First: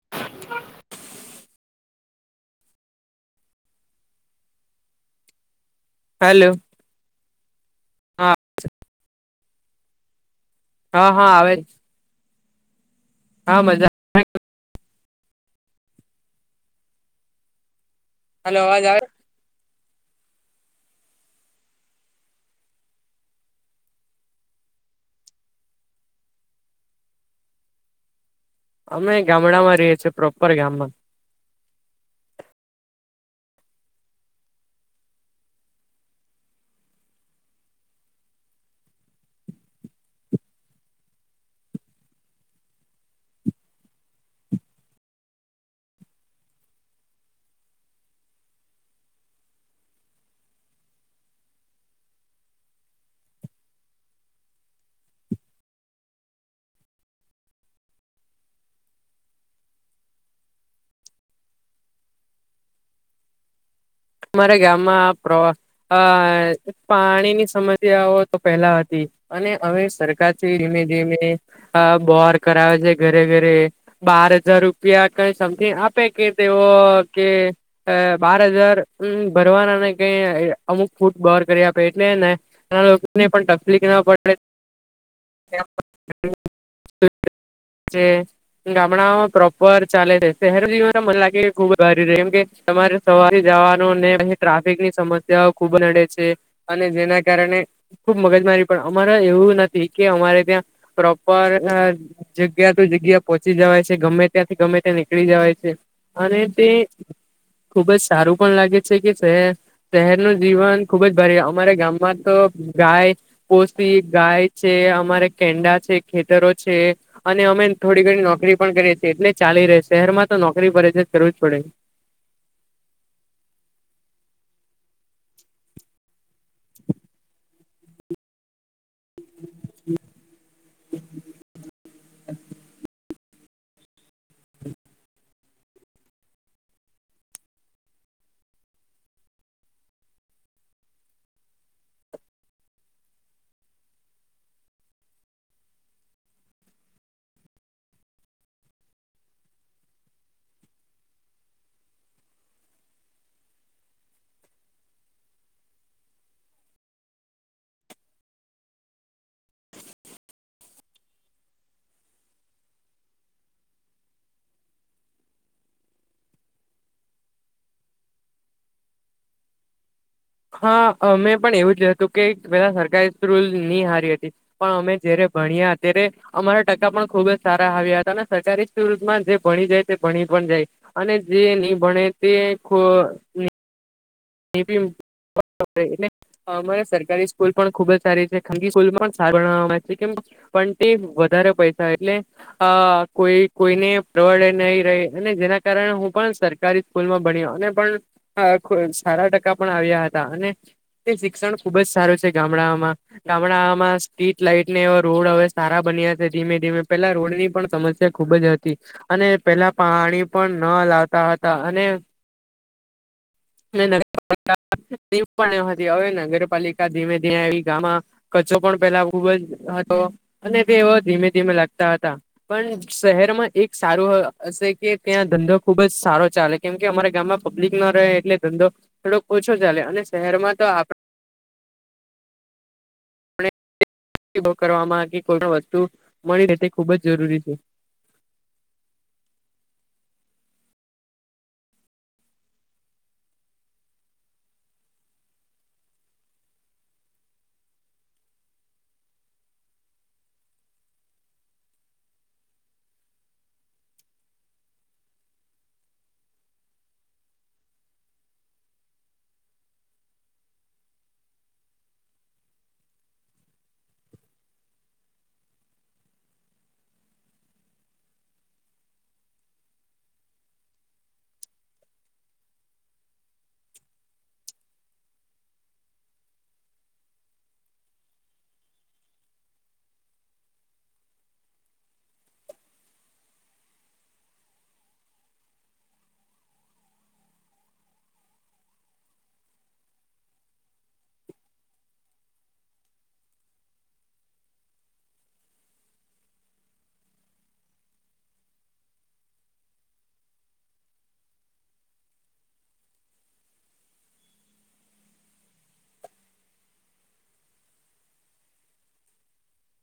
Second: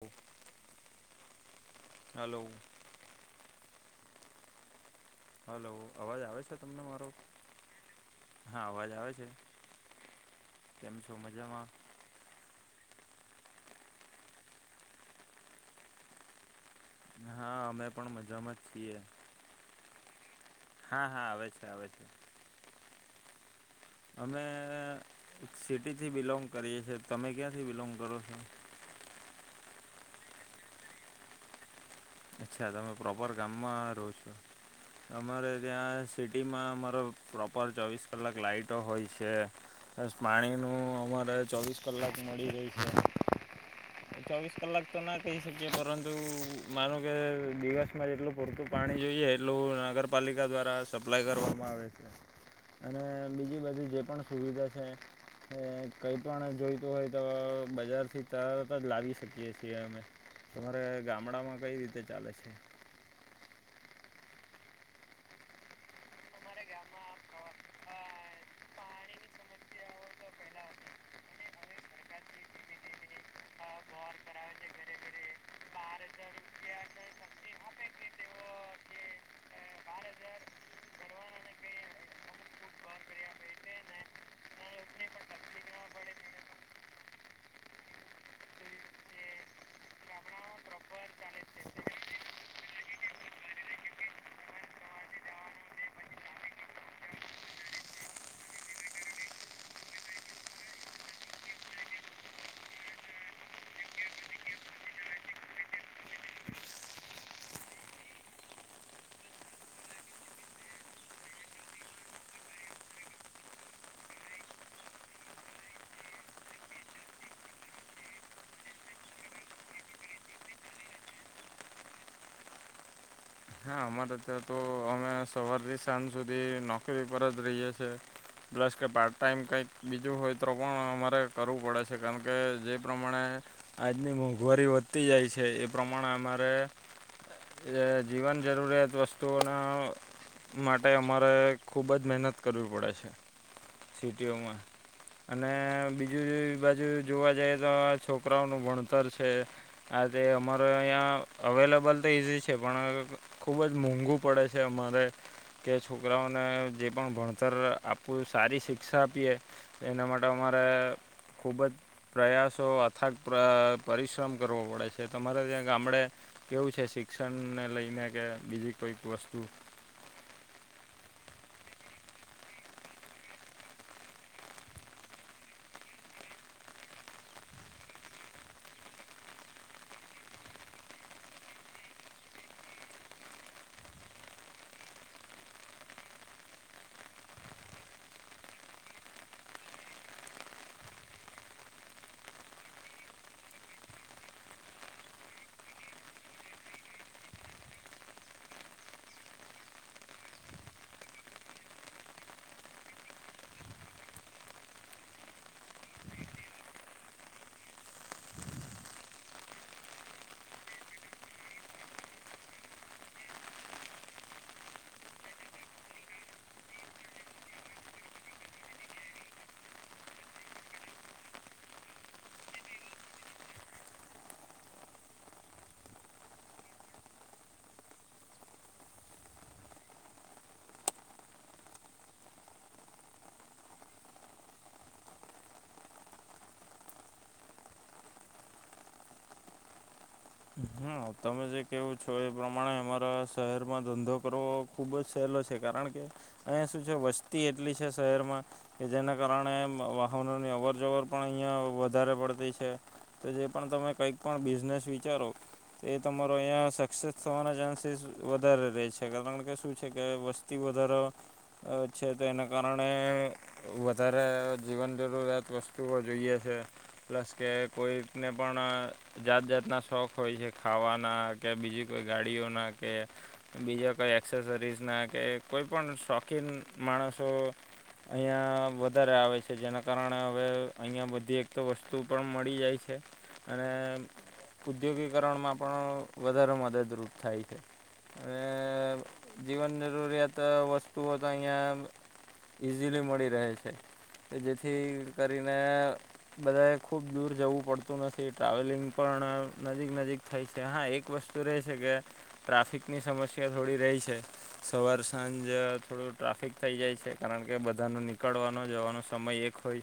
હમ્મ. Hello. Hello અવાજ આવે hello છે તમને મારો હા અવાજ આવે છે કેમ હા છો હા આવે મજામાં હા મજા હા અમે પણ મજામાં હલો જ અવાજ છીએ આવે હા હા આવે છે આવે છે અમે સિટીથી બિલોંગ કરીએ છીએ તમે ક્યાંથી બિલોંગ કરો છો અમે ગામડા માં રહીએ છીએ પ્રોપર ગામમાં અચ્છા તમે પ્રોપર ગામમાં રહો છો અમારે ત્યાં સિટીમાં અમારો પ્રોપર ચોવીસ કલાક લાઈટો હોય છે બસ પાણીનું અમારે ચોવીસ કલાક મળી જાય છે ચોવીસ કલાક તો ના કહી શકીએ પરંતુ માનું કે દિવસમાં જેટલું પૂરતું પાણી જોઈએ એટલું નગરપાલિકા દ્વારા સપ્લાય કરવામાં આવે છે અને બીજી બધી જે પણ સુવિધા છે ને કંઈ પણ જોઈતું હોય તો બજારથી તરત જ લાવી શકીએ છીએ અમે તમારે ગામડામાં કઈ રીતે ચાલે છે મારા ગામમાં પ્રવા અ પાણીની સમસ્યાઓ તો પહેલા હતી અને અવે સરકારથી ધીમે ધીમે આ બોહાર કરાવે છે ઘરે ઘરે બાર હજાર રૂપિયા કઈ સમથિંગ આપે કે તેઓ કે બાર હજાર હમ્મ ભરવાના ને કઈ અમુક ફૂટ બહાર કરી આપે એટલે હે ને એ લોકો ને પણ તકલીફ ના પડે [inaudible] જે ગામડામાં પ્રોપર ચાલે છે શહેર જીવન મને લાગે ખુબ જ સારીમ કે તમારે સવારથી જવા લોન લઈ ટ્રાફિક ની સમસ્યાઓ ખુબ નડે છે અને જેના કારણે ખુબ મગજ મારી પણ અમારે એવું નથી કે અમારે ત્યાં પ્રોપર અ જગ્યા તો જગ્યા પહોંચી જવાય છે ગમે ત્યાંથી ગમે ત્યાં નીકળી જવાય છે. અને તે ખુબ જ સારું પણ લાગે છે કે છે. શહેરનું જીવન ખુબ જ ભારે અમારા ગામમાં તો ગાય કોશતી ગાય છે અમારે કેંડા છે ખેતરો છે અને અમે થોડી ઘણી નોકરી પણ કરીએ છીએ એટલે ચાલી રહે શહેરમાં તો નોકરી પરે છે કરવું જ પડે હા અમારે ત્યાં તો અમે સવારથી સાંજ સુધી નોકરી પર જ રહીએ છે પ્લસ કે પાર્ટ ટાઈમ કઈક બીજું હોય તો પણ અમારે કરવું પડે છે કારણ કે જે પ્રમાણે આજની મોંઘવારી વધતી જાય છે એ પ્રમાણે અમારે એ જીવન જરૂરિયાત વસ્તુઓના માટે અમારે ખૂબ જ મહેનત કરવી પડે છે સિટીઓમાં અને બીજું બાજુ જોવા જઈએ તો છોકરાઓનું ભણતર છે. આ તે અમારે અહીંયા અવેલેબલ તો ઇઝી છે પણ અ ખુબ જ મોંઘુ પડે છે અમારે. કે છોકરાઓને જે પણ ભણતર આપવું સારી શિક્ષા આપીએ એના માટે અમારે ખૂબ જ પ્રયાસો અથાગ પરિશ્રમ કરવો પડે છે તમારે ત્યાં ગામડે કેવું છે શિક્ષણને લઈને કે બીજી કોઈક વસ્તુ. હા મેમે પણ એવું જ હતું કે પેલા સરકારારે રૂલ નહી હારી હતી. પણ અમે જ્યારે ભણ્યા અત્યારે અમારા ટકા પણ ખુબ જ સારા આવ્યા હતા અને સરકારી સ્કૂલમાં જે ભણી જાય તે ભણી પણ જાય. અને જે નહી ભણે તે ખ [unintelligible] અમારે સરકારી સ્કૂલ પણ ખુબ જ સારી છે ખાનગી સ્કૂલ પણ કેમ પણ તે વધારે પૈસા એટલે અ કોઈ કોઈને પ્રવળે નહી ર અને જેના કારણે હું પણ સરકારી સ્કૂલમાં ભણ્યો અને પણ સારા ટકા પણ આવ્યા હતા અને શિક્ષણ ખુબ જ સારું છે ગામડામાં. ગામડામાં સ્ટ્રીટ લાઈટને એ રોડ હવે સારા બન્યા છે ધીમે ધીમે પેલા રોડની પણ સમસ્યા તે ખૂબ જ હતી, અને પેલા પાણી પણ ન લાવતા હતા અને પણ એ હવે નગરપાલિકા ધીમે ધીમે આવી ગામ કચ્ચો પણ પેલા ખૂબ જ હતો, અને તે એવા ધીમે ધીમે લાગતા હતા. પણ શહેરમાં એક સારું હશે કે ત્યાં ધંધો ખુબ જ સારો ચાલે. કેમ કે અમારા ગામમાં પબ્લિક ન રહે એટલે ધંધો થોડોક ઓછો ચાલે અને શહેરમાં તો આપ કરવામાં કે કોઈ પણ વસ્તુ મળી રહે તે ખુબ જ જરૂરી છે. હ તમે જે કહેવું છો એ પ્રમાણે અમારા શહેરમાં ધંધો કરવો ખૂબ જ સહેલો છે કારણ કે અહીંયા શું છે વસ્તી એટલી છે શહેરમાં કે જેના કારણે વાહનોની અવર જવર પણ અહીંયા વધારે પડતી છે. તો જે પણ તમે કંઈક પણ બિઝનેસ વિચારો. તો એ તમારો અહીંયા સક્સેસ થવાના ચાન્સીસ વધારે રહે છે કારણ કે શું છે કે વસ્તુ અતિ વધારો છે, તો એના કારણે વધારે જીવન જરૂરિયાત વસ્તુઓ જોઈએ છે. પ્લસ કે કોઈકને પણ જાત જાતના શોખ હોય છે. ખાવાના કે બીજી કોઈ ગાડીઓના કે બીજા કંઈ એક્સેસરીઝના કે કોઈ પણ શોખીન માણસો અહીંયા વધારે આવે છે જેના કારણે હવે અહીંયા બધી એક તો વસ્તુ પણ મળી જાય છે. અને ઉદ્યોગીકરણમાં પણ વધારે મદદરૂપ થાય છે. હવે જીવન જરૂરિયાત વસ્તુઓ તો અહીંયા ઈઝીલી મળી રહે છે, કે જેથી કરીને બધાએ ખુબ દૂર જવું પડતું નથી ટ્રાવેલિંગ પણ નજીક નજીક થઈ છે, હા એક વસ્તુ રહે છે કે ટ્રાફિકની સમસ્યા થોડી રહી છે. સવાર સાંજ થોડું ટ્રાફિક થઈ જાય છે કારણ કે બધાનો નીકળવાનો જવાનો સમય એક હોઈ.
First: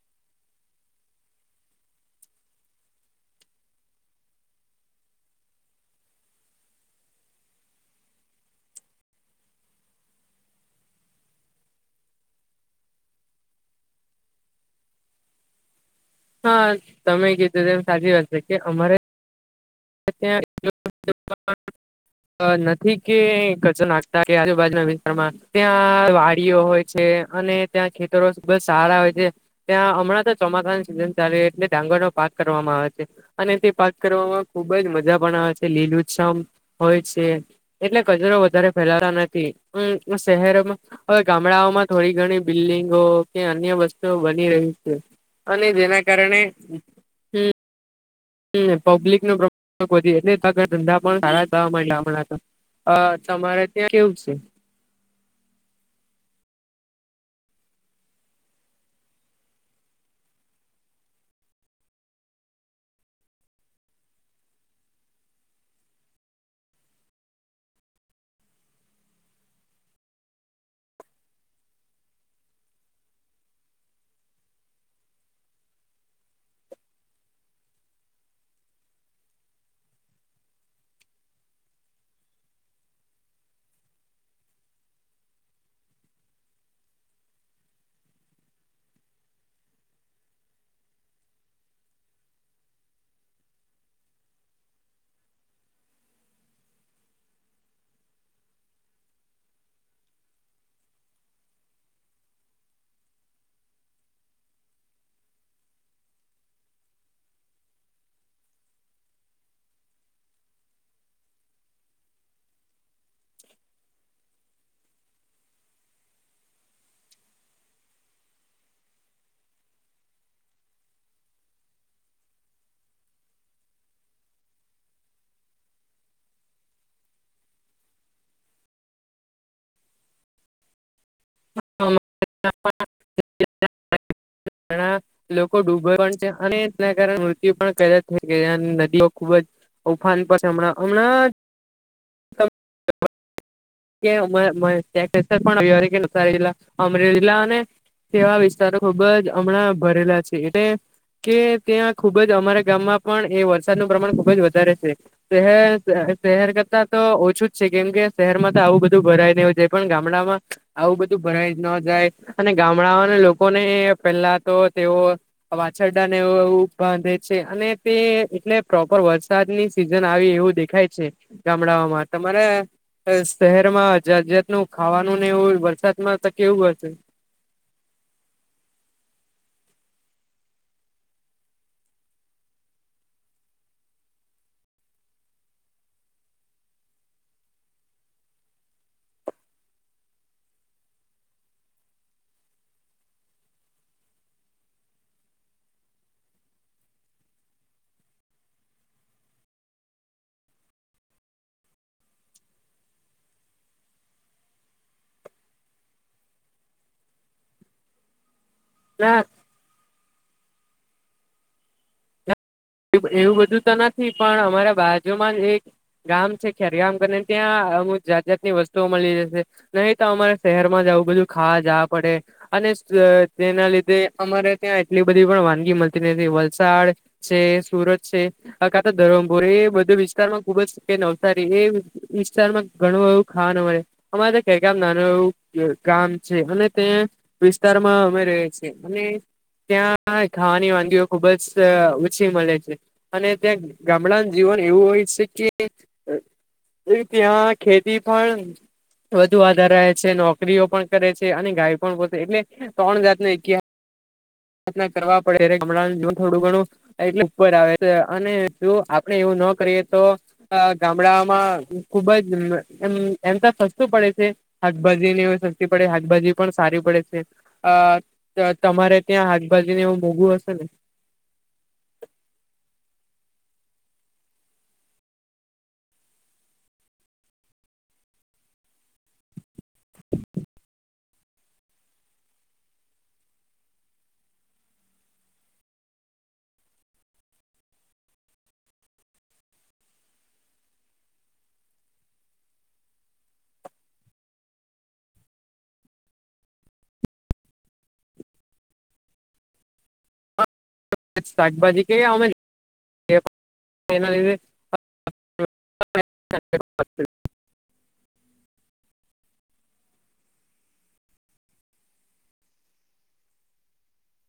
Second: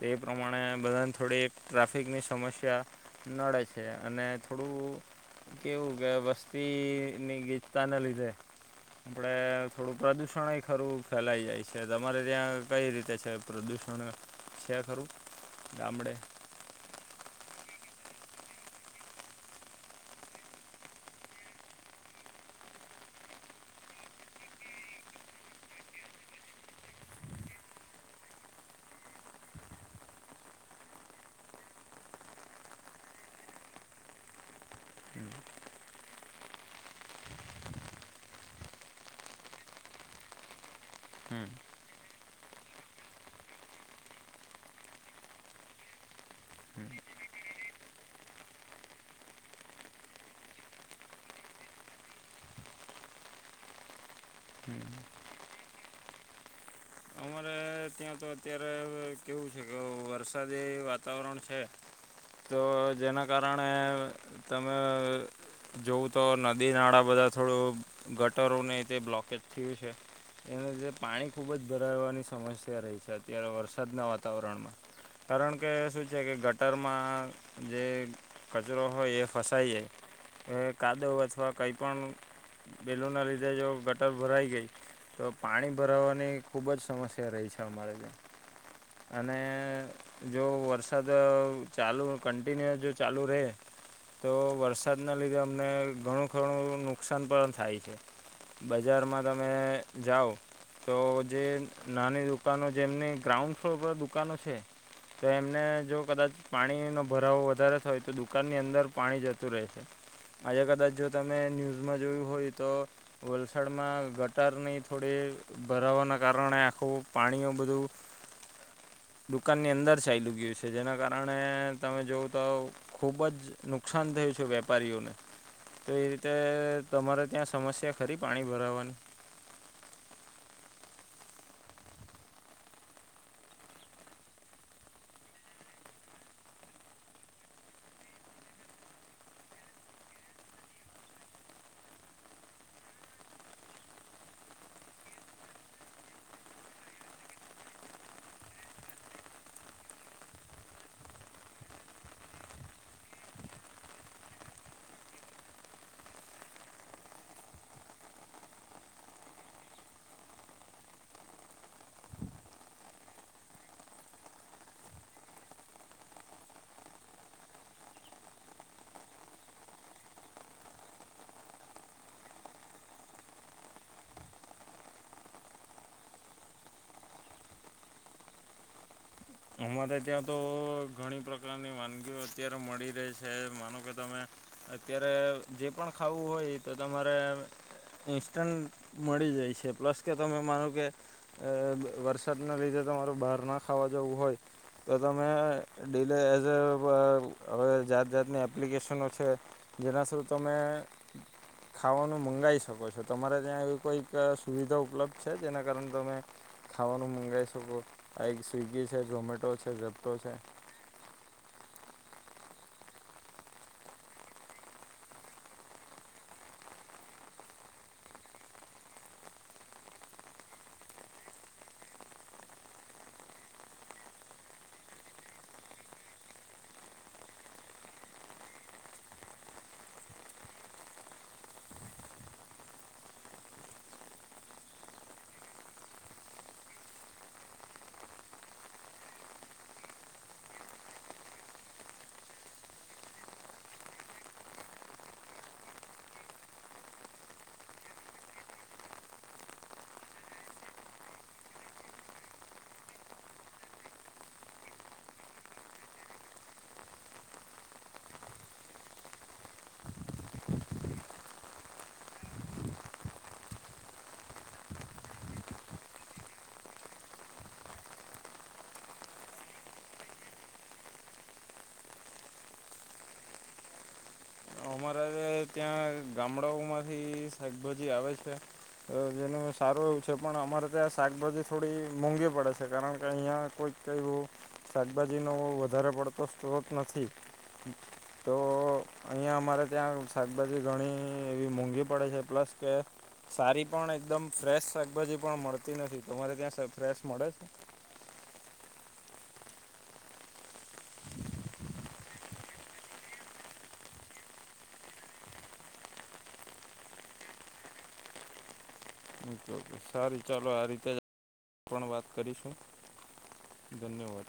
તે પ્રમાણે બધાને થોડી ટ્રાફિકની સમસ્યા, નડે છે અને થોડું કેવું કે વસ્તીની ગીચતાને લીધે. આપણે થોડું પ્રદૂષણય ખરું ફેલાઈ જાય છે તમારે ત્યાં કઈ રીતે છે? પ્રદૂષણ છે ખરું ગામડે? હા તમે કીધું એમ સાચી વાત છે કે અમારે [unintelligible] નથી કે કજો નાખતા કે આજુબાજુના વિસ્તારમાં ત્યાં વાડીઓ હોય. છે, અને ત્યાં ખેતરો બ સારા હોય છે. ત્યાં હમણાં તો ચોમાસાની સિઝન ચાલે એટલે ડાંગરનો પાક કરવામાં આવે છે. અને તે પાક કરવામાં ખુબ જ મજા હમ પણ આવે છે લીલું શમ હોય છે. એટલે કચરો વધારે ફેલાતા નથી શહેરોમાં હવે હમ ગામડાઓમાં થોડી ઘણી બિલ્ડિંગો કે અન્ય વસ્તુઓ બની રહી છે. અને જેના કારણે પબ્લિક નો એટલે ધંધા પણ [unintelligible] હતા. હ તમારે ત્યાં કેવું છે? [inaudible] અમારે ત્યાં તો અત્યારે કેવું છે કે વરસાદી વાતાવરણ છે. તો જેના કારણે તમે જોવું તો નદી નાળા બધા થોડું ગટરોને તે બ્લોકેજ થયું છે. એના જે પાણી ખૂબ જ ભરાવવાની સમસ્યા રહી છે અત્યારે વરસાદના વાતાવરણમાં કારણ કે શું છે કે ગટરમાં જે કચરો હોય એ ફસાઈ જાય કાદવ અથવા કઈ પણ બેલું ના લીધે જો ગટર ભરાઈ ગઈ તો પાણી ભરાવાની ખુબ જ સમસ્યા રહી છે અમારે ત્યા અને જો વરસાદ ચાલુ કન્ટિન્યુઅસ જો ચાલુ રહે તો વરસાદના લીધે અમને ઘણું ઘણું નુકસાન પણ થાય છે. બજારમાં તમે જાઓ તો જે નાની દુકાનો જેમની ગ્રાઉન્ડ ફ્લોર પર દુકાનો છે. તો એમને જો કદાચ પાણીનો ભરાવો વધારે થાય તો દુકાનની અંદર પાણી જતું રહેશે. આજે કદાચ જો તમે ન્યૂઝમાં જોયું હોય તો વલસાડમાં ગટારની થોડી ભરાવાના કારણે આખું પાણીઓ બધું દુકાનની અંદર ચાલુ ગયું છે જેના કારણે તમે જોવ તો ખુબ જ નુકસાન થયું છે વેપારીઓને તો એ રીતે તમારે ત્યાં સમસ્યા ખરી પાણી ભરાવવાની [inaudible] [unintelligible] [unintelligible] લોકો ડુબે પણ છે અને તેના કારણે મૃત્યુ પણ [unintelligible] નદીઓ ખુબ જ. ઉફાન પાસે હમણાં [unintelligible] કે [unintelligible] અમરેલી [unintelligible] તેવા વિસ્તારો ખુબ જ હમણાં ભરેલા છે એટલે કે ત્યાં ખુબ જ અમારા ગામમાં પણ એ વરસાદનું પ્રમાણ ખુબ જ વધારે છે. શહેર, શહેર કરતા તો ઓછું જ છે કેમ કે શહેરમાં તો આવું બધું ભરાય નું જાય પણ ગામડામાં આવું બધું ભરાય ન જાય. અને ગામડાઓના લોકો ને પેલા તો તેઓ વાછરડા ને એવું બાંધે છે અને તે એટલે પ્રોપર વરસાદની સિઝન આવી એવું દેખ ખાય છે ગામડાઓમાં તમારે શહેર માં જાત જાતનું ખાવાનું એવું વરસાદમાં તો કેવું હશે અમારે ત્યાં તો ઘણી પ્રકારની વાનગીઓ અત્યારે મળી રહી છે માનો કે તમે અત્યારે જે પણ ખાવું હોય તો તમારે ઇન્સ્ટન્ટ મળી જાય છે પ્લસ કે તમે માનું કે અ વરસાદના લીધે તમારું બહાર ના ખાવા જવું હોય તો તમે ડીલે એઝ અ હવે જાત જાતની એપ્લિકેશનો છે. જેના શું તમે ખાવાનું મંગાવી શકો છો તમારે ત્યાં એવી કોઈક સુવિધા ઉપલબ્ધ છે જેના કારણે તમે ખાવાનું મંગાવી શકો આ એક સ્વિગી છે ના ઝોમેટો છે ઝેપટો છે. એવું બધું તો નથી પણ અમારા બાજુમાં જ એક ગામ છે ખેરગામ કરીને ત્યાં અમુક જાત જાતની વસ્તુઓ મળી જશે. નહી તો અમારે શહેરમાં જવું બધું ખાવા જવા પડે. અને તેના લીધે અમારે ત્યાં એટલી બધી પણ વાનગી મળતી નથી વલસાડ. છે સુરત છે, કા તો ધરમપુર એ બધા વિસ્તાર માં ખુબ જ કે નવસારી એ વિસ્તારમાં ઘણું એવું ખાવાનું મળે. અમારે કકમ નાનું એવું ગામ છે અને ત્યાં વિસ્તારમાં અમે ર છીએ, અને ત્યાં ખાવાની વાગીઓ ખુબ જ છી મળે છે, અને ભત્યાં ગામડાનું જીવન એવું હોય છે કે એ ત્યાં ખેતી પણ વધુ આધાર છે નોકરીઓ પણ કરે છે અને ગાય પણ પોતે એટલે, ત્રણ જાતનો ઇતિહાસ પ્રય કરવા પડે હમણાં થોડું ઘણું એટલેર આવે અને જો આપડે એવું ના કરીએ તો અ ગામડામાં ખુબ જ એમ તો સસ્તું પડે છે. શાકભાજી ની શક્તી પડે શાકભાજી પણ સારી પડે છે, અ તમારે ત્યાં શાકભાજી ને એવ મોઘું હશે ને? અમારાજ ત્યાં ગામડાઓ માંથી શાકભાજી આવે છે. તો જેનું સારું એવું છે પણ અમારે ત્યાં શાકભાજી થોડી મોંઘી પડે છે કારણ કે અહીંયા કોઈ ક શાકભાજી નો વધારે પડતો સ્ત્રોત નથી. તો અહીંયા અમારે ત્યાં શાકભાજી ઘણી એવી મોંઘી પડે છે પ્લસ કે સારી પણ એકદમ ફ્રેશ શાકભાજી પણ મળતી નથી તમારે ત્યાં ફ્રેશ મળે છે? શાકભાજી કે અમે એના લીધે [inaudible] ઓકે સારી ચાલો આ રીતે પણ વાત કરીશું, ધન્યવાદ.